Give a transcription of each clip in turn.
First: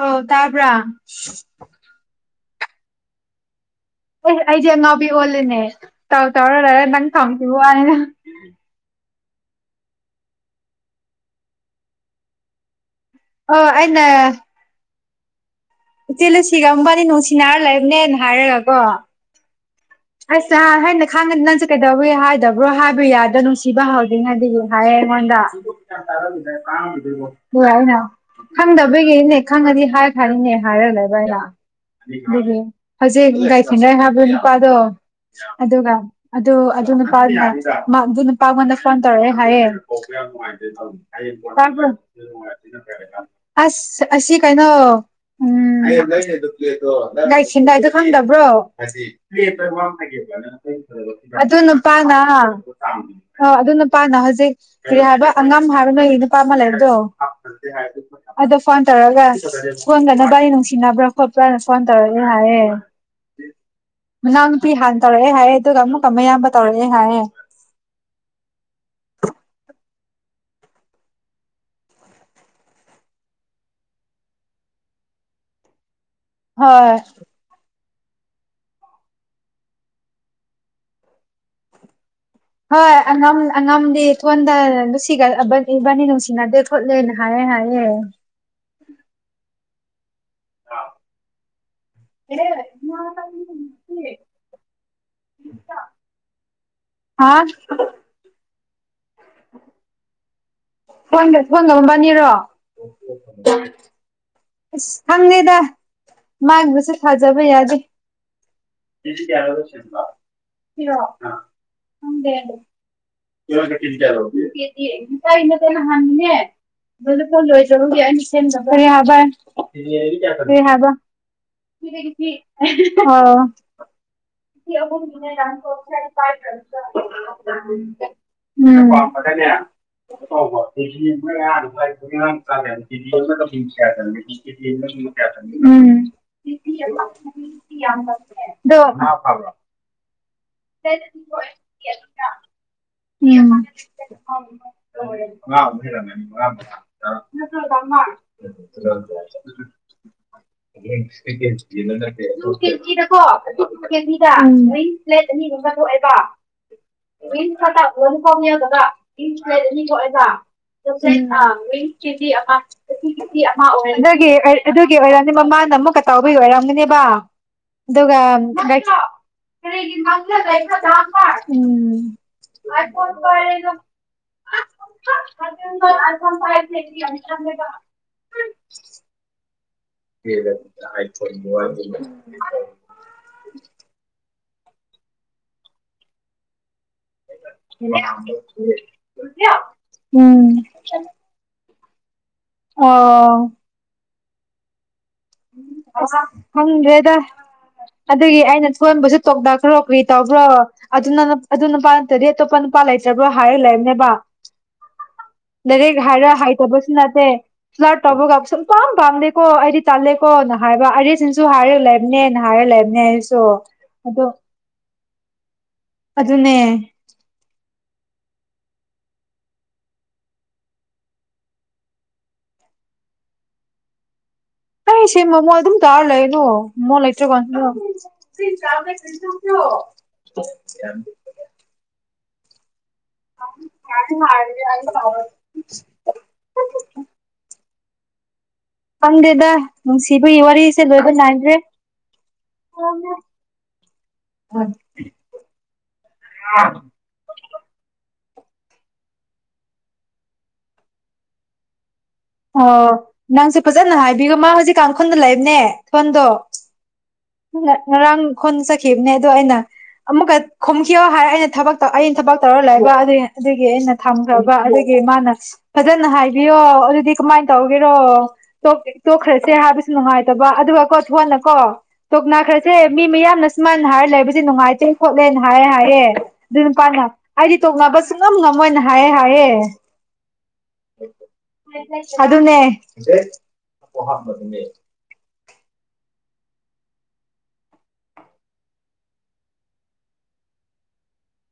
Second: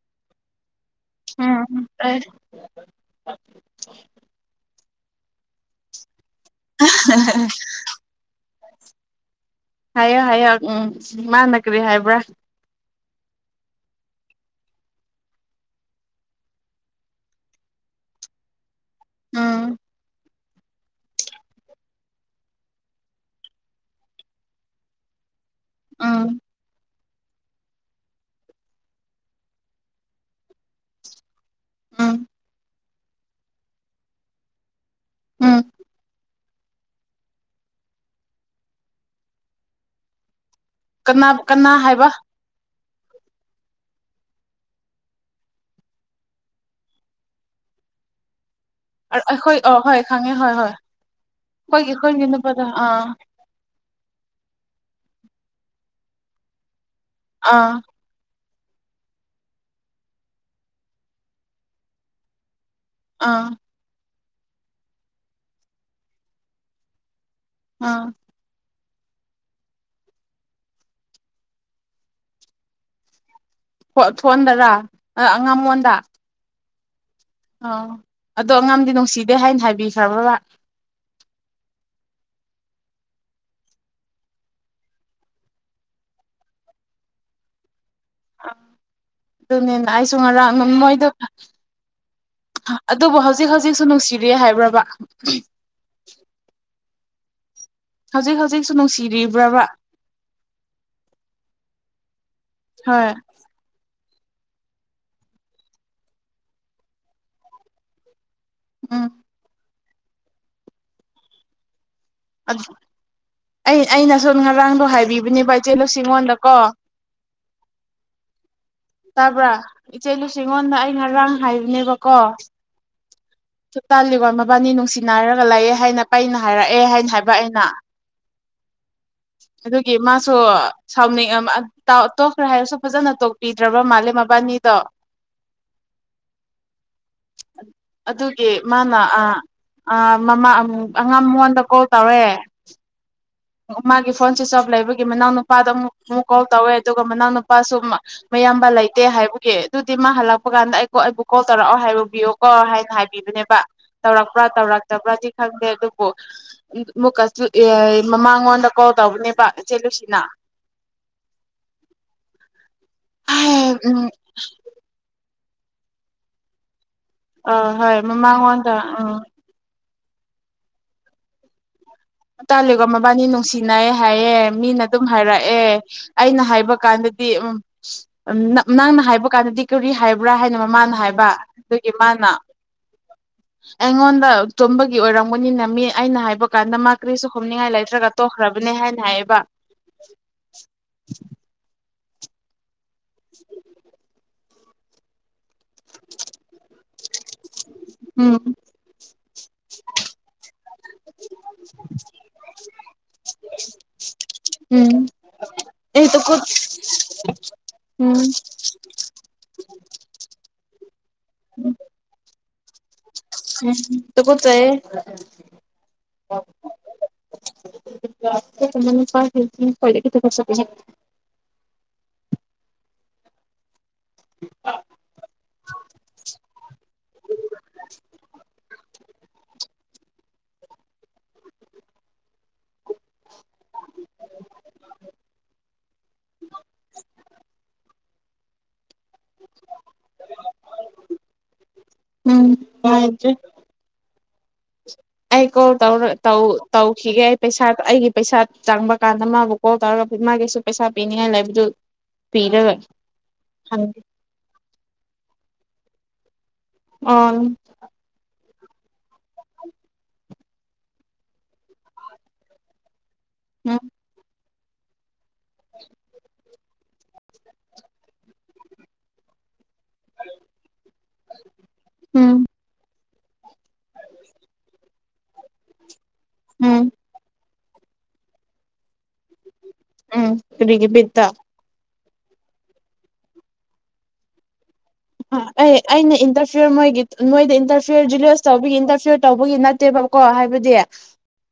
ꯑꯣ ꯇꯥꯕꯥ ꯎꯝ ꯑꯦꯁ ꯑꯩꯁꯦ ꯑꯅꯥꯕꯤ ꯑꯣꯜꯂꯤꯅꯦ ꯇꯧ ꯇꯧꯔ ꯂꯩꯔꯦ ꯅꯪ ꯊꯝꯈꯤꯕꯅ ꯍꯥꯏꯌꯣ ꯍꯥꯏꯌꯣ ꯎꯝ ꯃꯥꯅ ꯀꯔꯤ ꯍꯥꯏꯕ꯭ꯔꯥ ꯑꯣ ꯑꯅ ꯏꯆꯤ ꯂꯨꯁꯤꯒꯝꯕꯅꯤ ꯅꯨꯡꯁꯤ ꯔ ꯂꯩꯕꯅꯦꯅ ꯍꯥꯏꯔꯒ ꯀꯣ ꯎꯝ ꯑꯁ ꯅꯍ ꯍꯥꯏꯩꯅ ꯈꯪꯉꯅꯤ ꯅꯪꯁꯨ ꯀꯩꯗꯧ ꯍꯥꯏꯗꯕ꯭ꯔꯣ ꯍꯥꯏꯕ ꯌꯥꯗꯣ ꯅꯨꯡꯁꯤꯕ ꯍꯧꯥꯎꯗꯉꯗꯤ ꯍꯥꯏꯌꯦ ꯑꯩꯉꯣꯟꯗ ꯎꯝ ꯇꯔꯒ ꯀ [unintelligible] ꯍꯣꯏ ꯑꯩꯅ ꯈꯪꯗꯕꯩꯒꯤꯅꯦ ꯈꯪꯉꯗꯤ ꯍꯥꯏ ꯈꯔꯤꯅꯦ ꯍꯥꯏꯔ ꯂꯩꯕꯥꯏꯔ ꯎꯝ ꯑꯗꯨ ꯍꯧꯖꯤꯛ ꯒꯥꯏ ꯊꯤꯉꯥꯏ ꯍꯥꯏꯕꯣ ꯅꯨꯄꯥꯗꯣ ꯎꯝ ꯑꯗꯨꯒꯒ ꯑꯗꯨ ꯑꯗꯨ ꯑꯗꯨ ꯅꯨꯄꯥꯉꯣꯟꯗ ꯐꯣꯟ ꯇꯧꯔꯦ ꯍꯥꯏꯌꯦ ꯀꯅꯥ ꯀꯅꯥ ꯍꯥꯏꯕ [unintelligible] ꯑꯁꯤ ꯀꯩꯅꯣ ꯎꯝ ꯥꯏ ꯁꯦꯟꯗꯥꯏꯗ ꯈꯪꯗꯕ꯭ꯔꯣ ꯍꯥꯏ ꯏ ꯑꯩꯈꯣꯏ ꯑ ꯃꯥ ꯍꯣꯏ ꯈꯪꯉꯦ ꯍꯣꯏ ꯍꯣꯏ ꯑꯗꯨ ꯑꯩꯈꯣꯏꯒꯤ ꯅꯨꯄꯥꯅ ꯑꯩꯈꯣꯏꯒꯤ ꯅꯨꯄꯥꯗꯣ ꯑꯥ ꯑ ꯑꯗꯨ ꯅꯨꯄꯥꯅ ꯍꯧꯖꯤꯛ ꯍꯥꯏꯕ ꯑꯉꯥꯡ ꯍꯥꯏꯕ ꯅꯣꯏ ꯅꯨꯄꯥ ꯑꯃ ꯂꯩꯔꯗꯣ ꯑꯥ ꯑꯗꯣ ꯐꯣꯟ ꯇꯧꯔꯒ ꯐꯣꯟꯗꯅꯕꯒꯤ ꯅꯨꯡꯁꯤꯅꯕ꯭ꯔꯥ ꯈꯣꯠꯄ꯭ꯔꯥꯅ ꯐꯣꯟ ꯇꯧꯔꯒꯦ ꯍꯥꯏꯌꯦ ꯑꯥ ꯃꯅꯥꯎ ꯅꯨꯄꯤ ꯍꯥꯟ ꯇꯧꯔꯛꯑꯦ ꯍꯥꯏꯌꯦ ꯑꯗꯨꯒ ꯑꯃꯨꯛꯀ ꯑꯃ ꯑꯌꯥꯝꯕ ꯇꯧꯔꯛꯑꯦ ꯍꯥꯏꯌꯦ ꯑꯥ ꯊꯣꯟꯗꯔ ꯑꯉꯥꯝꯕꯣꯟꯗ ꯍꯣꯏ ꯑꯣ ꯑꯗꯣ ꯑꯉꯝꯗꯤ ꯅꯨꯡꯁꯤꯗꯦ ꯍꯥꯏꯅ ꯍꯥꯏꯕꯤꯈ꯭ꯔꯕꯕ ꯍꯣꯏ ꯑꯉꯝ ꯑꯉꯝꯗꯤ ꯊꯣꯟꯗ ꯅꯨꯡꯁꯤꯒꯕ ꯏꯕꯥꯅꯤ ꯅꯨꯡꯁꯤꯅꯗꯦ ꯈꯣꯠꯂꯦꯅ ꯍꯥꯏꯔ ꯍꯥꯏꯌꯦ ꯑꯗꯨꯅꯦꯅ ꯑꯩꯁꯨ ꯉꯔꯥꯡ ꯃꯣꯏꯗ ꯑꯗꯨꯕꯨ ꯍꯧꯖꯤꯛ ꯍꯧꯖꯤꯛꯁꯨ ꯅꯨꯡꯁꯤꯔꯤꯦ ꯍꯥꯏꯕ꯭ꯔꯕ ꯍꯥꯥ ꯍꯧꯖꯤꯛ ꯍꯧꯖꯤꯛꯁꯨ ꯅꯨꯡꯁꯤꯔꯤꯕ꯭ꯔꯕ ꯐꯣꯟꯒ ꯐꯣꯟꯒꯝꯕꯅꯤꯔꯣ ꯍꯣꯏ ꯑꯁ ꯈꯪꯉꯦꯗ ꯃꯥꯕꯁꯨꯦ ꯊꯥꯖꯕ ꯌꯥꯗꯦ ꯎꯝ [unintelligible] ꯑꯩ ꯑꯩꯅꯁꯨ ꯉꯔꯥꯡꯗꯣ ꯀ ꯍꯥꯏꯕꯤꯕꯅꯦꯕ ꯏꯅ ꯏꯆꯦ ꯇꯅ ꯍꯅꯦ ꯂꯨꯁꯤꯉꯣꯟꯗꯀꯣ ꯕꯤꯜꯀꯜ ꯑꯣꯏꯣꯏꯖꯔꯨꯗꯤ ꯑ ꯁꯦꯝꯅꯕ ꯇꯥꯕ꯭ꯔꯥ ꯏꯆꯦ ꯍ ꯂꯨꯆꯤꯉꯣꯟꯗ ꯑꯩ ꯉꯔꯥꯡ ꯍ ꯍꯥꯏꯕꯅꯦꯕꯀꯣ ꯍ ꯑꯅ ꯁꯨꯛꯇꯥꯟ ꯂꯤꯂꯣꯟ ꯃꯕꯥꯅꯤ ꯌꯥꯝꯔ ꯅꯨꯡꯁꯤꯅꯔꯒ ꯂꯩꯌꯦ ꯍꯥꯏꯅ ꯄꯩꯅ ꯀꯥꯏ ꯍꯥꯏꯔꯛꯑꯦ ꯍꯥꯏꯅ ꯍꯥꯏꯕ ꯑꯩꯅ ꯄ ꯎꯝ ꯑꯗꯨꯒꯤ ꯃꯥꯁꯨ ꯁꯥꯎꯅꯤꯡ ꯇꯣꯛꯈ꯭ꯔꯦ ꯆ ꯍꯥꯏꯔꯁꯨ ꯐꯖꯅ ꯇꯣꯛꯄꯤꯗ꯭ꯔꯕ ꯃꯥꯜꯂꯦ ꯃꯕꯥꯅꯤꯗꯣ ꯎꯝ ꯑꯗꯨꯒꯤ ꯃꯥꯅ ꯑꯥ ꯐꯕ ꯃꯃꯥ ꯑꯉꯥꯡ ꯃꯉꯣꯟꯗ ꯀꯣꯜ ꯇꯧꯔꯦ ꯃꯥꯒꯤ ꯐꯣꯟ ꯁ꯭ꯋꯤꯆ ꯑꯣꯞ ꯂꯩꯕꯒꯤ ꯃꯅꯥꯎ ꯅꯨꯄꯥꯗ ꯑꯃꯨꯛ ꯑꯃꯨꯛ ꯀꯣꯜ ꯇꯧꯋꯦ ꯑꯗꯨꯒ ꯃꯅꯥꯎ ꯅꯨꯄꯥꯁꯨ ꯑꯌꯥꯝꯕ ꯂꯩꯇꯦ ꯍꯥꯏꯕꯒꯤ ꯑꯗꯨꯗꯤ ꯃꯥ ꯍꯜꯂꯛꯄ ꯀꯥꯟꯗ ꯑꯩꯣ ꯑꯩꯕꯨ ꯀꯣꯜ ꯇꯧꯔꯛꯑꯣ ꯍꯥꯏꯔꯨꯕꯤꯌꯣꯀꯣ ꯍꯥꯏꯅ ꯍꯥꯏꯕꯤꯕꯅꯦ ꯇꯔꯛꯄ꯭ꯔꯥ ꯇꯧꯔꯛꯇꯕ꯭ꯔꯗꯤ ꯈꯪꯗꯦ ꯑꯗꯨꯕꯨꯨꯛꯀ ꯌꯦꯡꯒ ꯏꯆꯦ ꯑꯅꯤ ꯂꯨꯁꯤꯅ ꯊꯣꯛꯑꯦꯕ ꯀꯦꯖꯤ ꯑꯃ ꯎꯝ ꯑꯗꯨꯒꯤ ꯑꯣꯏꯔꯝꯅꯤ ꯃꯃꯥꯅ ꯑꯃꯨꯛꯀꯇꯥꯎꯕꯒꯤ ꯑꯣꯏꯔꯝꯅꯤꯅꯦ ꯑꯗꯨꯒ ꯑ ꯍꯣꯏ ꯃꯃꯥꯡꯉꯣꯟꯗ ꯎꯝ ꯂꯝꯕ ꯎꯝ ꯇꯥꯜꯂꯤꯒ ꯃꯕꯥꯅꯤ ꯅꯨꯡꯁꯤꯅꯌꯦ ꯍꯥꯏꯌꯦꯦ ꯃꯤꯅ ꯑꯗꯨꯝ ꯍꯥꯏꯔꯛꯑꯦ ꯑꯩꯅ ꯍꯥꯏꯕ ꯀꯥꯟꯗꯗꯤ ꯎ ꯅꯪꯅ ꯍꯥꯏꯕ ꯀꯥꯟꯗꯗꯤ ꯀꯔꯤ ꯍꯥꯏꯕ꯭ꯔꯥ ꯍꯥꯏꯅ ꯃꯃꯥꯅ ꯍꯥꯏꯕ ꯑꯗꯨꯒꯤ ꯃꯥꯅ ꯑꯩꯉꯣꯟꯗ ꯇꯣꯝꯕꯒꯤ ꯑꯣꯏꯔꯝꯒꯅꯤ ꯅꯝꯃꯤ ꯑꯩꯅ ꯍꯥꯏꯕ ꯀꯥꯟꯗ ꯃꯥ ꯀ꯭ꯔꯤꯁꯨ ꯍꯣꯝꯅꯤꯡꯉꯥꯏ ꯂꯩꯇ꯭ꯔꯒ ꯇꯣꯛꯈ꯭ꯔꯕꯅꯦ ꯍꯥꯏꯅ ꯍꯥꯏꯌꯦꯕ ꯎꯝ ꯑꯣ ꯍꯪꯦꯗ ꯎꯝ ꯑꯗꯨꯒꯤ ꯑꯩꯅ ꯊꯣꯟꯕꯁꯨ ꯇꯣꯛꯗꯥꯈ꯭ꯔꯣ ꯀꯔꯤ ꯇꯧꯕ꯭ꯔꯣ ꯑꯗꯨꯅ ꯑꯗꯨ ꯅꯨꯄꯥ ꯅꯠꯇꯗꯤ ꯑꯇꯣꯞꯄ ꯅꯨꯄꯥ ꯏꯄꯥ ꯂꯩꯖꯕ꯭ꯔꯣ ꯍꯥꯏꯌꯨ ꯂꯩꯔꯝꯅꯦꯕ ꯎꯝ ꯏꯔꯦꯛ ꯑꯩ ꯍꯥꯏꯔ ꯇꯨꯀꯠ ꯍꯥꯏꯇꯕꯁꯨ ꯅꯠꯇꯦ ꯁꯨꯂꯥꯠ ꯎꯝ ꯇꯧꯕꯒ ꯁ ꯄꯥꯝ ꯄꯥꯝꯗꯦꯀꯣ ꯑꯩꯗꯤ ꯇꯥꯜꯂꯦꯀꯣꯅ ꯍꯥꯏꯕ ꯑꯁꯤꯟꯁꯨ ꯍꯥꯏꯔ ꯂꯩꯕꯅꯦꯅ ꯍꯥꯏꯔ ꯂꯩꯕꯅꯦ ꯁꯣ ꯑꯗꯣ ꯇꯨꯀꯠꯆꯩꯌꯦ ꯑꯗꯨ ꯑꯗꯨꯅꯦ ꯐ ꯀꯋꯥ ꯐꯁ ꯎ ꯑꯩ ꯁꯤ ꯃꯃꯣꯟ ꯑꯗꯨꯝ ꯇꯥꯔ ꯂꯩꯅꯣ ꯃꯣꯟ ꯂꯩꯇ꯭ꯔ ꯀꯥꯟꯁꯤ [unintelligible] ꯃꯥ ꯈꯪꯗꯦꯗ ꯅꯨꯡꯁꯤꯕꯒꯤ ꯋꯥꯔꯤꯁꯦ ꯂꯣꯏꯕ ꯅꯥꯏꯗ꯭ꯔꯦ ꯎꯝ ꯗꯔꯤ ꯎꯝ ꯑꯥꯏ ꯀꯣ ꯇꯧ ꯇꯥꯎ ꯇꯥꯎ ꯍꯤꯒꯦ ꯄꯩꯁꯥ ꯑꯩꯒꯤ ꯄꯩꯁꯥ ꯆꯪꯕ ꯀꯥꯟꯗ ꯃꯥꯕꯨ ꯀꯣꯜ ꯇꯧꯔꯒ ꯃꯥꯒꯤꯁꯨ ꯄꯩꯁꯥ ꯄꯤꯅꯤꯡꯉꯥꯏ ꯂꯩꯕꯗꯨ ꯄꯤꯔꯒ ꯑꯣ ꯅꯪꯁꯨꯦ ꯐꯖꯅ ꯍꯟꯒꯦ ꯍꯥꯏꯕꯤꯌꯨ ꯃꯥ ꯍꯧꯖꯤꯛ ꯀꯥꯡꯈꯨꯜꯗ ꯂꯩꯕꯅꯦ ꯊꯣꯟꯗꯣ ꯑꯣ ꯎꯝ ꯔꯪ ꯈꯣꯟꯅ ꯆꯠꯈꯤꯕꯅꯦ ꯑꯗꯣ ꯑꯩꯅ ꯑꯃꯨꯛꯀ ꯈꯣꯝꯈꯤꯌꯣ ꯍꯥꯏꯔ ꯑꯩꯅ ꯊꯕꯛ ꯑꯩꯅ ꯊꯕꯛ ꯇꯧꯔ ꯂꯩꯕ ꯑꯗꯨꯒꯤ ꯑꯗꯨꯒꯤ ꯑꯩꯅ ꯊꯝꯈ꯭ꯔꯕ ꯑꯗꯨꯒꯤ ꯃꯥꯅ ꯐꯖꯅ ꯍꯥꯏꯕꯤꯌꯣ ꯑꯗꯨꯗꯤ ꯀꯃꯥꯏꯅ ꯇꯧꯒꯦꯔꯣ ꯇꯣꯛꯈ꯭ꯔꯁꯦ ꯍꯥꯏꯕ ꯅꯨꯡꯉꯥꯏꯇꯕꯥ ꯑꯗꯨꯒ ꯀꯣ ꯊꯣꯟꯅꯀꯣ ꯇꯣꯛ ꯎꯝ ꯅꯥꯈ꯭ꯔꯁꯦ ꯃꯤ ꯃꯌꯥꯝꯅꯥ ꯏꯁꯃꯥꯟ ꯍꯥꯏꯔ ꯂꯩꯕꯁꯦ ꯅꯨꯡꯉꯥꯏꯇꯦ ꯈꯣꯠꯂꯦꯅ ꯍꯥꯏꯔ ꯍꯥꯏꯌꯦ ꯑꯗꯨ ꯎꯝ ꯅꯨꯄꯥꯅ ꯑꯩꯗꯤ ꯇꯣꯛꯅꯕꯁꯨ ꯉꯝ ꯉꯝꯃꯣꯏꯅ ꯍꯥꯏꯌꯦ ꯍꯥꯏ ꯎꯝ ꯐꯔꯤꯒ ꯕꯤꯠꯇꯥ ꯑꯗꯨꯅꯦ ꯑꯦ ꯑꯩꯅ ꯏꯟꯇꯔꯐꯤꯌꯔ ꯃꯣꯏꯒꯤ ꯅꯣꯏꯗ ꯏꯟꯇꯔꯐꯤꯌꯔ ꯖꯤꯂꯁ ꯇꯧꯕꯒꯤ ꯏꯟꯇꯔꯐꯤꯌꯔ ꯇꯧꯕꯒꯤ ꯅꯠꯇꯦꯕ ꯍꯥꯏꯕꯗꯤ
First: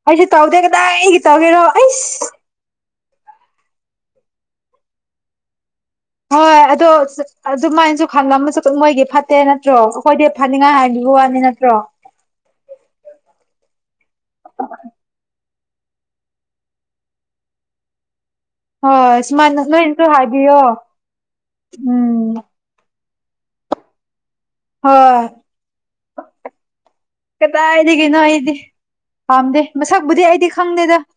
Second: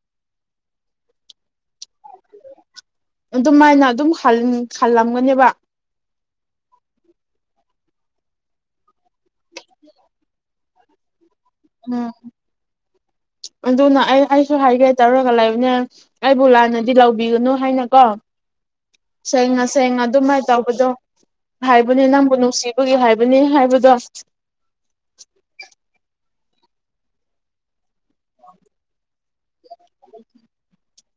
ꯑꯩꯩꯁꯦ ꯇꯧꯗ ꯀꯗꯥ ꯑꯩꯒꯤ ꯇꯧꯒꯦꯔꯣ ꯑꯩꯁ ꯑꯗꯨꯃꯥꯏꯅ ꯑꯗꯨꯝ ꯈꯜꯂꯝꯒꯅꯦꯕ ꯍꯣꯏ ꯑꯗꯣ ꯑꯗꯨꯃꯥꯏꯅꯁꯨ ꯈꯪꯁꯨ ꯃꯣꯏꯒꯤ ꯐꯠꯇꯦ ꯅꯠꯇ꯭ꯔꯣ ꯑꯩꯈꯣꯏꯗꯤ ꯐ ꯍꯥꯏꯒ ꯋꯥꯅꯤꯅ ꯎꯝ ꯑꯗꯨꯅ ꯑꯩ ꯑꯩꯁꯨ ꯍꯥꯏꯒꯦ ꯇꯧꯔꯒ ꯂꯩ ꯑꯗꯨꯩꯅ ꯑꯩꯕꯨ ꯂꯥꯟꯅꯗꯤ ꯂꯧꯕꯤꯒꯅꯨ ꯍꯥꯏꯅꯀꯣ ꯍꯣꯏ ꯁꯦꯡ ꯁꯨꯃꯥꯏꯅ ꯉ ꯁꯦꯡ ꯅꯣꯏꯅꯁꯨ ꯑꯗꯨꯃꯥꯏꯅ ꯍꯥꯏꯕꯤꯌꯣ ꯇꯧꯕꯗꯣ ꯍꯥꯏꯕꯅꯦ ꯅꯪꯕꯨ ꯎꯝ ꯅꯨꯡꯁꯤꯕꯒꯤ ꯍꯥꯏꯕ ꯅꯦ ꯍꯥꯏꯕꯗꯣ ꯑ ꯍꯣꯏ ꯀꯗꯥꯏꯗꯒꯤꯅꯣ ꯑꯩꯗꯤ ꯄꯥꯝꯗꯦ ꯃꯁꯛꯕꯨꯗꯤ ꯑꯩꯗꯤ ꯈꯪꯗꯦꯗ [inaudible]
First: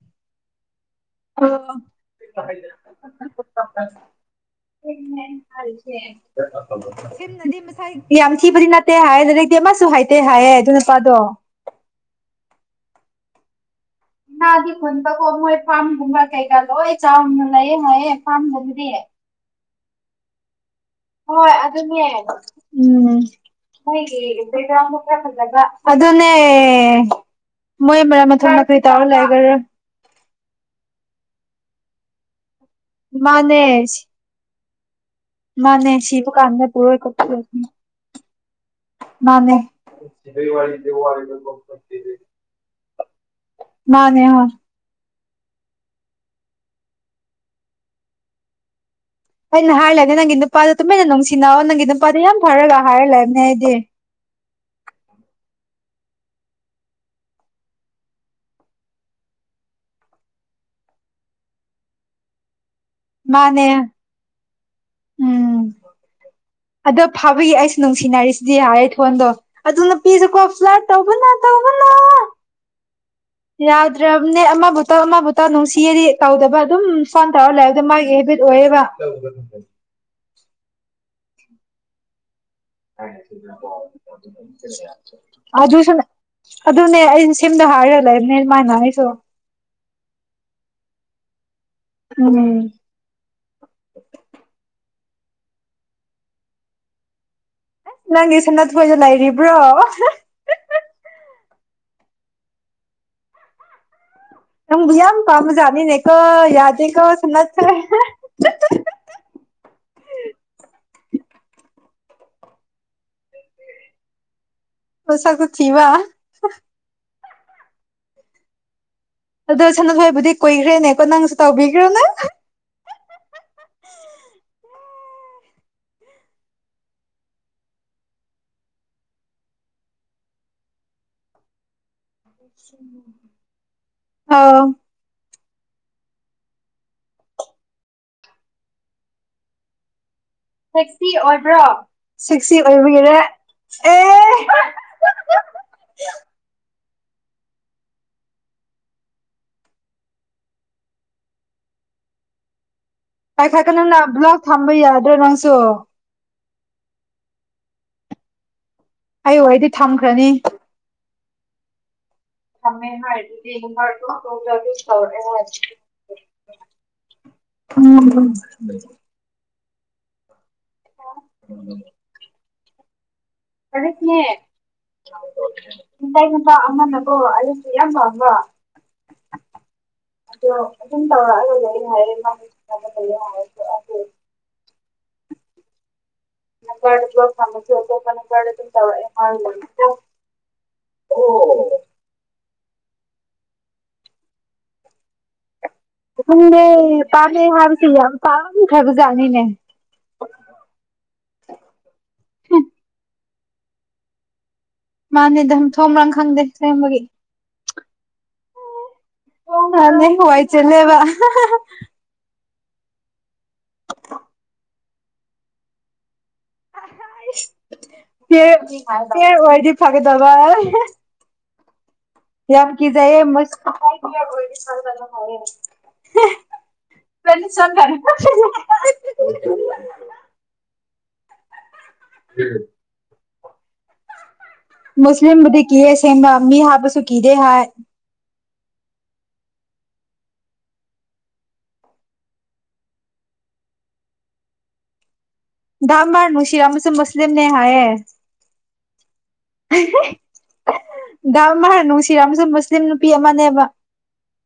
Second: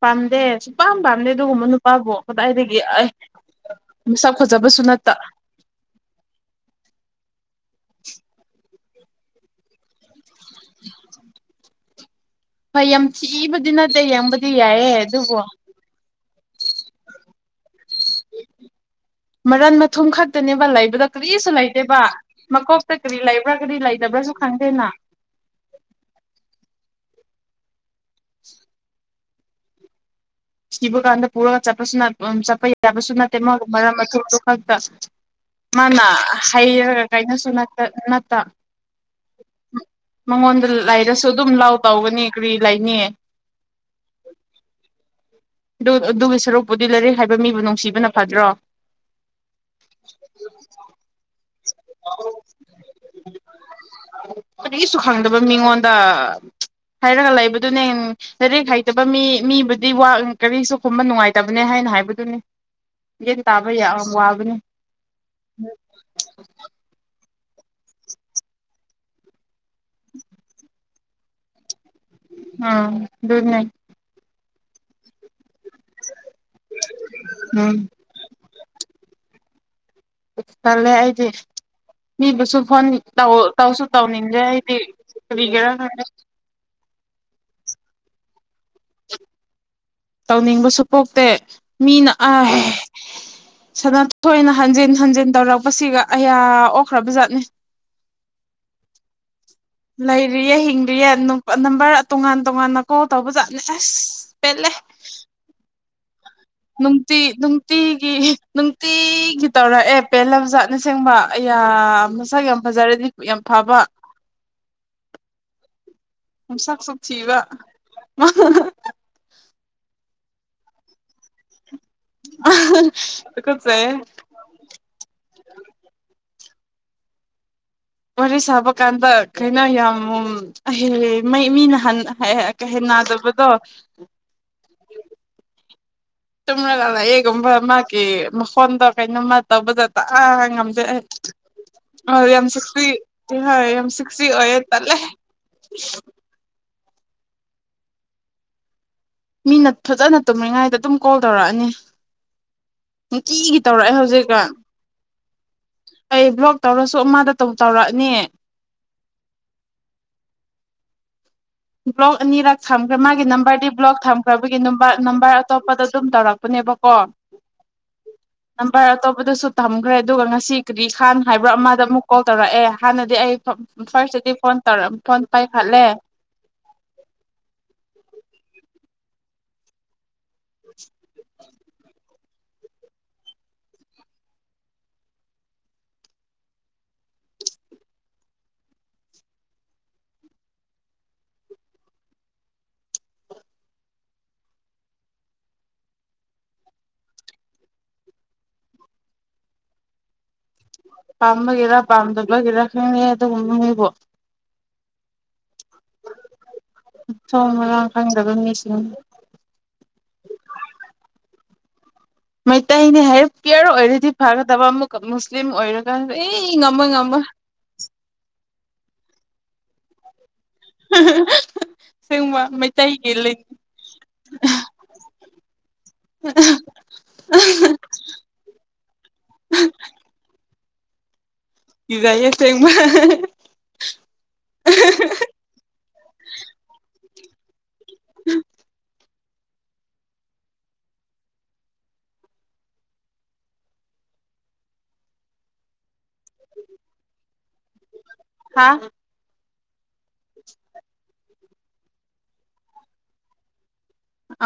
ꯄꯥꯝꯗꯦ ꯁꯨꯄꯥꯝ ꯄꯥꯝꯗꯦ ꯑꯗꯨꯒꯨꯝꯕ ꯅꯨꯄꯥꯕꯨ ꯀꯗꯥꯏꯗꯒꯤ ꯑꯩ ꯐ ꯃꯁꯛ ꯐꯖꯕꯁꯨ ꯅꯠꯇ ꯅ ꯌꯥꯝ ꯊꯤꯕꯗꯤ ꯅꯠꯇꯦ ꯍꯥꯏꯌꯦ ꯂꯩꯗꯛꯇꯗꯤ ꯑꯃꯁꯨ ꯍꯥꯏꯇꯦ ꯍꯥꯏꯑ ꯑꯗꯨ ꯅꯨꯄꯥꯗꯣ ꯑꯩ ꯑꯕ ꯅ ꯅ ꯑꯗꯤ ꯈꯣꯏꯟꯗ ꯀꯧꯕꯣꯣꯏ ꯄꯥꯝ ꯀꯩꯀꯣ ꯑꯩ ꯆꯥꯎꯥꯅ ꯂꯩꯌꯦ ꯍꯥꯏꯌꯦ ꯐꯥꯝ ꯂꯒꯗꯤꯑ ꯃꯔꯟ ꯃꯊꯨꯝ ꯈꯛꯇꯅꯦꯕ ꯂꯥꯏꯐ ꯍꯣꯏ ꯑꯗꯨꯅꯦ ꯎꯝ ꯀꯔꯤ ꯂꯩꯕ꯭ꯔꯥ ꯀꯔꯤ ꯅꯣꯏꯒꯤ ꯂꯩꯇꯕ꯭ꯔꯥꯁꯨ ꯈꯪꯗꯦꯅ ꯕꯦꯛꯒ꯭ꯔꯥꯎꯟꯃꯛꯇ ꯐꯖꯕ ꯑꯗꯨꯅꯦ ꯃꯣꯏ ꯃꯔꯛ ꯃꯊꯨꯝ ꯃꯈ ꯀꯩ ꯇꯥꯔ ꯂꯩꯈꯔ ꯁꯤꯕ ꯀꯥꯟꯗ ꯄꯨꯔꯒ ꯆꯠꯄꯁꯨ ꯎ ꯆꯠꯄ ꯌꯥꯕꯁꯨ ꯅꯠꯇꯦ ꯃꯥ ꯃꯥꯅꯦ ꯃꯔꯝ ꯃꯊꯗꯨ ꯈꯛꯇ ꯃꯥꯅꯦ ꯃꯥꯅ ꯁꯤꯕ ꯀꯥꯟꯗ ꯄꯨꯔ ꯍꯩꯔꯒ ꯀꯞꯄ ꯀꯩꯅꯁꯨ ꯅꯠꯇ ꯃꯥꯅꯦ ꯃꯉꯣꯟꯗ ꯂꯩꯔꯁꯨ ꯑꯗꯨꯝ ꯂꯥꯎ ꯇꯧꯒꯅꯤ ꯀꯔꯤ ꯂꯩꯅꯤꯌꯦ ꯅꯦ ꯍꯔ ꯑꯗꯨ ꯑꯗꯨꯒꯤ ꯁꯔꯨꯛꯄꯨꯗꯤ ꯂꯩꯔꯦ ꯍꯥꯏꯕ ꯃꯤꯕꯨ ꯅꯨꯡꯁꯤꯕꯅ ꯐꯗ꯭ꯔꯣ ꯑꯩꯅ ꯍꯥꯏꯂꯅꯦ ꯅꯪꯒꯤ ꯅꯨꯄꯥꯗ ꯇꯨꯝꯃꯦꯅ ꯅꯨꯡꯁꯤꯅ ꯅꯪꯒꯤꯗ ꯅꯨꯄꯥꯗꯤ ꯌꯥꯝ ꯐꯔꯒ ꯍꯥꯏꯔ ꯂꯩꯕꯅꯦ ꯑꯩꯗꯤ ꯗ ꯍꯥꯏꯔꯒ ꯂꯩꯕꯗꯨꯅꯦ ꯂꯥꯏꯔꯤꯛ ꯍꯩꯇꯕ ꯃꯤ ꯃꯤꯕꯨꯗꯤ ꯋꯥ ꯀꯔꯤꯁꯨ ꯈꯨꯝꯕ ꯅꯨꯡꯉꯥꯏꯇꯕꯅꯦ ꯍꯥꯏ ꯑꯩꯅ ꯍꯥꯏꯕꯗꯨꯅꯤ ꯌꯦꯟ ꯃꯥꯅꯦ ꯇꯥꯕ ꯌꯥꯝ ꯋꯥꯕꯅꯤ ꯎꯝ ꯑꯗꯣ ꯐꯥꯕꯤꯒꯤ ꯑꯩꯁꯨ ꯅꯨꯡꯁꯤꯅꯔꯤꯁꯤꯗꯤ ꯍꯥꯏꯔꯦ ꯊꯣꯟꯗꯣ ꯑꯗꯨ ꯅꯨꯄꯤꯁꯨꯀꯣ ꯐ꯭ꯂꯠ ꯇꯕꯨꯅ ꯇꯧꯕꯅ ꯎꯝ ꯑꯗꯨꯅꯦ ꯌꯥꯗ꯭ꯔꯦ ꯑꯝꯅꯦ ꯑꯃꯕꯨ ꯅꯨꯡꯁꯤꯔꯗꯤ ꯇꯧꯗꯕ ꯑꯗꯨꯝ ꯁꯣꯟ ꯇꯧꯔ ꯂꯩꯕꯗ ꯎꯝ ꯃꯥꯒꯤ ꯍꯦꯕꯤꯠ ꯑꯣꯏꯌꯦꯕ ꯃꯤꯕꯁꯨ ꯐꯣꯟ ꯇꯧꯁꯨ ꯇꯧꯅꯤꯡꯗꯦ ꯑꯩꯗꯤ ꯀꯔꯤꯒꯦꯔꯥ ꯈ ꯑꯗꯨꯁꯨ ꯑꯗꯨꯅꯦ ꯑꯩꯅ ꯁꯦꯝꯗ ꯍꯥꯏꯔ ꯂꯩꯕꯅꯦ ꯏꯃꯅ ꯑꯩꯁꯨ ꯇꯧꯅꯤꯡꯕꯁꯨ ꯄꯣꯛꯇꯦ ꯃꯤꯅ ꯎꯝ ꯁꯅ ꯊꯣꯏꯅ ꯍꯟꯖꯤꯟ ꯍꯟꯖꯤꯟ ꯇꯧꯔꯛꯄꯁꯤꯒ ꯑꯌꯥ ꯑꯣꯛꯈ꯭ꯔꯕꯖꯥꯠꯅꯦ ꯅꯪꯒꯤ ꯁꯅ ꯊꯣꯏꯗ ꯂꯥꯏꯔꯤ ꯂꯩꯔꯤꯌꯦ ꯍꯤꯡꯗ꯭ꯔꯤꯌꯦ ꯅꯝꯕꯔ ꯇꯣꯉꯥꯟ ꯇꯣꯉꯥꯟꯅ ꯀꯣꯜ ꯇꯧꯕ ꯆꯥꯠꯂ ꯑꯁ ꯄꯦꯜꯂꯦ ꯌꯥꯝ ꯄꯝꯖꯅꯤꯅꯦ ꯅꯨꯡꯇꯤ ꯅꯨꯡꯇꯤꯒꯤ ꯅꯨꯡꯇꯤꯒꯤ ꯇꯧꯔꯛꯑꯦ ꯄꯦ ꯂꯝꯖꯥꯠꯅ ꯁꯦꯡꯕ ꯑ ꯃꯁꯛ ꯌꯥꯝ ꯐꯖꯔꯗꯤ ꯌꯥꯝ ꯐꯕ ꯄꯁꯒ ꯊꯕ ꯤꯕ ꯑꯗꯨꯗꯣ ꯁꯅ ꯍꯣꯏꯕꯨꯗꯤ ꯀꯨꯈ꯭ꯔꯦꯅꯦꯀꯣ ꯅꯪꯁꯨ ꯇꯥꯎꯤꯈ꯭ꯔꯣ ꯅꯪ ꯇ ꯀꯆꯦ ꯋꯥꯔꯤ ꯁꯥꯕ ꯀꯥꯟꯗ ꯀꯩꯅꯣ ꯌꯥꯝꯍ ꯃꯤ ꯅꯍꯥꯟ ꯀꯩꯍꯦ ꯅꯥꯗꯕꯗꯣ ꯑꯥꯎ ꯇꯨꯝ꯭ꯔꯒꯥꯂ ꯑꯦꯒꯨꯝꯕ ꯃꯥꯒꯤ ꯃꯈꯣꯟꯗ ꯀꯩꯅꯣꯝꯃ ꯇꯧꯕꯗꯗ ꯇꯦꯛꯁꯤ ꯑꯣꯏꯕ꯭ꯔꯣ ꯑꯩ ꯌꯥꯝ ꯁꯤꯛꯁꯁꯤ ꯁꯤꯛꯁꯤ ꯑꯣꯏꯕꯒꯤꯔꯦ ꯍꯣꯏ ꯌꯥꯝ ꯁꯤꯛꯁꯤ ꯑꯦ ꯑꯣꯏꯌꯦ ꯇꯠꯂꯦ ꯃꯤꯅ ꯐꯖꯅ ꯇꯨꯝꯃꯤꯉꯥꯏꯗ ꯑꯗꯨꯝ ꯀꯣꯜ ꯇꯧꯔꯛꯑꯅꯤ ꯇꯤꯒꯤ ꯇꯧꯔꯛꯑꯦ ꯄꯥꯏꯈꯠꯀꯅꯨꯅ ꯕ꯭ꯂꯣꯛ ꯍꯧꯖꯤꯛꯀ ꯊꯝꯕ ꯌꯥꯗ꯭ꯔꯣ ꯅꯪꯁꯨ ꯑꯩ ꯭ꯂꯣꯛ ꯇꯧꯔꯁꯨ ꯑꯃꯗ ꯇꯧ ꯇꯧꯔꯛꯑꯅꯤ ꯑꯩ ꯑꯣꯏꯗꯤ ꯊꯝꯈ꯭ꯔꯅꯤ ꯕ꯭ꯂꯣꯛ ꯑꯅꯤꯔꯛ ꯊꯝꯈ꯭ꯔꯦ ꯃꯥꯒꯤ ꯅꯝꯕꯔꯗꯤ ꯕ꯭ꯂꯣꯛ ꯊꯝꯈ꯭ꯔꯕꯒꯤ ꯅꯝꯕꯔ ꯑꯇꯣꯞꯄꯗ ꯑꯗꯨꯝ ꯇꯧꯔꯛꯄꯅꯦꯕꯀꯣ ꯑ ꯎꯝ ꯊꯝꯈ꯭ꯔꯦ ꯑꯗꯨꯒ ꯉꯁꯤ ꯀꯔꯤ ꯈꯥꯟ ꯍꯥꯏꯕ꯭ꯔꯥ ꯑꯃꯗ ꯑꯃꯨꯛ ꯀꯣꯜ ꯇꯧꯔꯛꯑꯦ ꯍꯥꯟꯅꯗꯤ ꯑꯩ ꯀꯗꯅꯦ ꯐꯥꯔꯁꯇꯗꯤ ꯐꯣꯟ ꯇꯧꯔ ꯐꯣꯟ ꯄꯥꯏꯈꯠꯂꯦ ꯏ ꯏ ꯃꯅꯀꯣ ꯑꯁꯨ ꯌꯥꯝꯕꯝꯕ ꯑꯗꯣ ꯑꯗꯨꯝ ꯇꯧꯔꯛꯑꯒ ꯂꯩ ꯍꯥꯏꯔꯌꯦꯦ ꯃꯥꯒꯤ ꯂꯩ ꯍꯥꯏꯔ ꯅꯪ ꯀꯔꯗꯁꯨ ꯐꯪꯁꯨ ꯑꯇꯣꯞꯄ ꯅꯪ ꯀꯔꯗ ꯑꯗꯨꯝ ꯇꯧꯔꯛꯑꯦ ꯃꯥꯦ ꯑꯣ ꯈꯪꯗꯦ ꯄꯥꯝꯃꯦꯩ ꯍꯥꯏꯕꯁꯦ ꯌꯥꯝ ꯄꯥꯝꯈ꯭ꯔꯕꯖꯥꯠꯅꯤꯅꯦ ꯄꯥꯝꯕꯒꯔ ꯄꯥꯝꯗꯨꯂꯒꯔ ꯈ ꯑꯗꯨ ꯎꯉꯕꯣ ꯃꯥꯅꯤꯗꯝ ꯊꯣꯕ꯭ꯔꯥ ꯈꯪꯗꯦ ꯁꯦꯝꯕꯒꯤ ꯎꯝ ꯋꯥꯏ ꯆꯦꯅꯦꯕ ꯃꯩꯇꯩꯅꯤ ꯍꯥꯏ ꯄꯤꯌꯔ ꯑꯣꯏꯔꯗꯤ ꯐꯒꯗꯕ ꯑꯃꯨꯛꯀ ꯃꯨꯁꯂꯤꯝ ꯑꯣꯏꯔꯒ ꯑꯦ ꯉꯝꯕ ꯉꯝꯕ ꯀꯦ ꯑꯣꯏꯥꯏꯗꯤ ꯐꯒꯦꯗꯕ [unintelligible] ꯍ ꯃꯩꯇꯩꯒꯤ ꯀꯖꯌꯦꯦ ꯂꯤꯟ ꯃꯁ ꯐꯅꯤ ꯆꯪꯒꯅꯤ ꯏ ꯇꯦꯡꯃ ꯃꯁꯂꯤꯝꯕꯨꯗꯤ ꯀꯌꯦ ꯁꯤꯕꯥꯃꯤ ꯍꯥꯕꯁꯨ ꯀꯗꯦ ꯍꯥꯏ ꯥꯃꯔ ꯃꯨꯁꯤꯔ ꯑꯃꯁꯨꯡꯁꯨ ꯃꯁꯂꯤꯝ ꯅ ꯍꯥꯏꯌꯦ ꯍꯥ ꯑꯃꯔ ꯅꯨꯡꯁꯤꯔ ꯑꯃꯁꯨ ꯃꯨꯁꯂꯤꯝ ꯅꯨꯄꯤ ꯑꯃꯅꯦꯕ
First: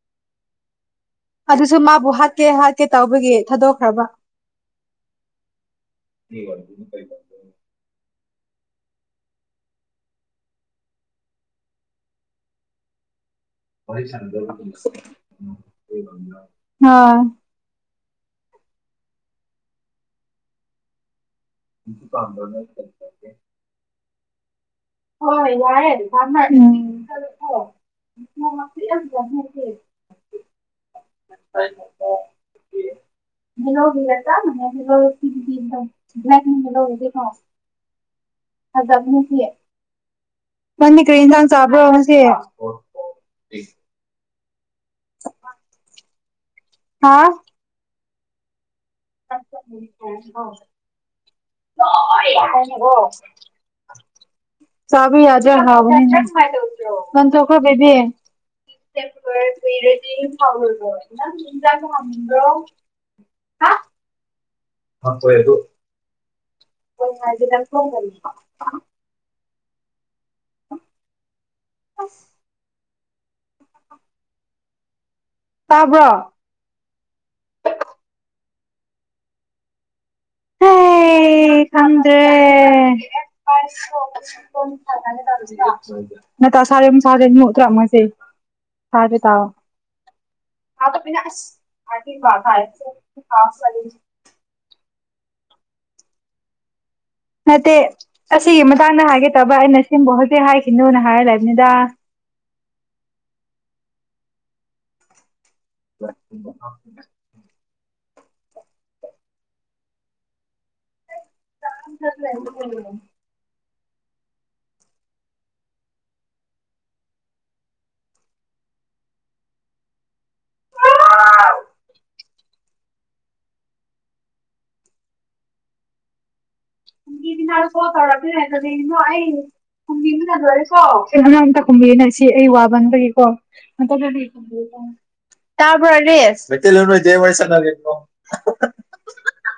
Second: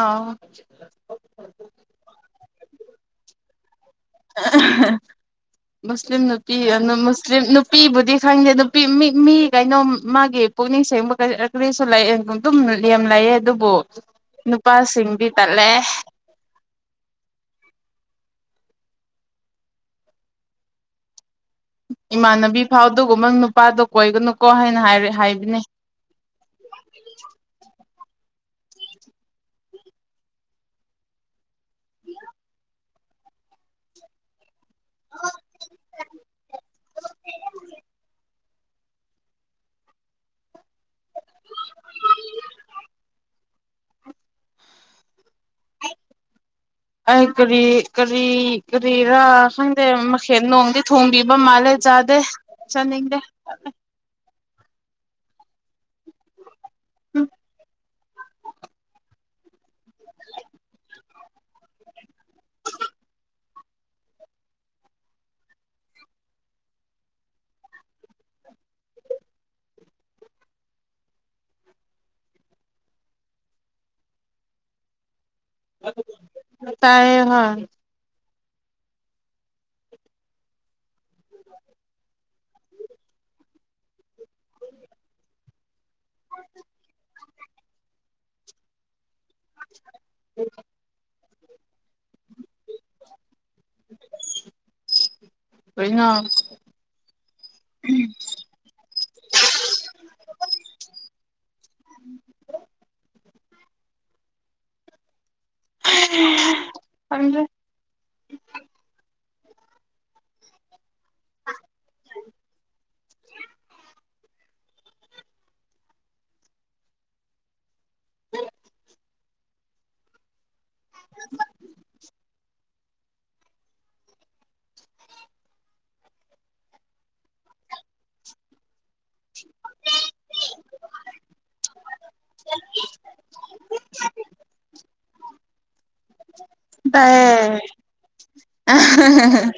ꯑꯥꯎ ꯑꯗꯨꯁꯨ ꯃꯥꯕꯨ ꯍꯥꯠꯀꯦ ꯍꯥꯠꯀꯦ ꯇꯧꯕꯒꯤ ꯊꯥꯗꯣꯛꯈ꯭ꯔꯕ ꯃꯁꯂꯤꯝ ꯅꯨꯄꯤꯁꯂꯤꯝ ꯅꯨꯄꯤꯕꯨꯗꯤ ꯈꯪꯗꯦ ꯑꯗꯨ ꯃꯤ ꯃꯤ ꯀꯩꯅꯣ ꯃꯥꯒꯤ ꯄꯨꯛꯅꯤꯡ ꯁꯦꯡꯕ ꯀ ꯀꯔꯤꯁꯨ ꯂꯩꯑꯦ ꯑꯗꯨꯝ ꯌꯥꯝꯦꯝ ꯂꯩꯑ ꯑꯗꯨꯕꯨ ꯅꯨꯄꯥꯁꯤꯡꯗꯤ ꯇꯠꯂꯦ ꯑ ꯏꯃꯥꯟꯅꯕꯤ ꯐꯥꯎꯗꯒꯨꯝ ꯅꯪ ꯅꯨꯄꯥꯗꯣ ꯀꯣꯏꯒꯅꯨꯀꯣ ꯍꯥꯏꯅ ꯍꯥꯏꯔꯦ ꯍꯣꯏ ꯍꯥꯏꯕꯅꯦ ꯌꯥꯏ ꯌꯥꯝ [unintelligible] [unintelligible] ꯃꯂꯣꯒ ꯍꯂ꯭ꯂ ꯃꯂ ꯍꯖꯕꯅꯤꯁꯤꯑ ꯅꯅꯤ ꯀꯔꯤꯟꯁꯥꯡ ꯆꯥꯕ꯭ꯔꯣ ꯉꯁꯦ ꯆꯠ ꯑꯩ ꯀꯔꯤ ꯀꯔꯤ ꯀꯔꯤꯔꯥ ꯈꯪꯗꯦ ꯃꯈꯦꯜꯠ ꯅꯣꯡꯗꯤ ꯊꯣꯡꯕꯤꯕ ꯃꯥꯜꯂꯦ ꯆꯥꯗꯦ ꯆꯥꯅꯤꯡꯗꯦ ꯆꯕꯤ ꯌꯥꯖꯔ ꯍꯕ ꯅ ꯎꯝ ꯊꯈ ꯦꯕꯤ ꯎꯝ ꯄꯔꯦꯗꯤ ꯊꯥꯎ ꯊꯖ ꯊꯥꯡꯕ ꯍꯥꯄꯣꯏꯣꯏꯗꯨ ꯍꯣꯏ ꯉꯖꯤꯗ ꯐꯣꯟꯣꯟ ꯑꯁ ꯇꯥꯕ꯭ꯔꯣ ꯇꯥꯏꯌꯦ ꯍꯣꯏ ꯍ ꯈꯪꯗ꯭ꯔꯦ ꯇꯥꯁꯔꯦ ꯁꯥꯔꯦ ꯎ ꯇ꯭ꯔ ꯃꯁꯦ ꯊꯥ ꯊꯣ ꯥꯁ ꯀꯩꯅ ꯅꯠꯇꯦ ꯑꯁꯤꯒꯤ ꯃꯇꯥꯡꯗ ꯍꯥꯏꯒꯦ ꯇꯕ ꯑꯩꯅ ꯁꯤꯕꯨ ꯍꯧꯖꯤꯛ ꯍꯥꯏꯈꯤꯅꯣꯅ ꯍꯥꯏꯔ ꯂꯩꯕꯅꯤꯗ ꯂ ꯎꯝ ꯀ ꯆꯠ ꯍ ꯀꯅꯔ ꯀꯣ ꯇꯧꯔ ꯍꯥꯏꯗꯤꯅꯣ ꯑꯩ ꯀꯨ ꯑꯅꯥꯥꯡꯝꯇ ꯈꯨꯝꯕꯤꯅ ꯁꯤ ꯑꯩ ꯋꯥꯕ ꯅꯒꯤꯀꯣꯗꯤ ꯇ ꯔꯦꯁ ꯦꯔꯁꯅꯣ ꯍ ꯍ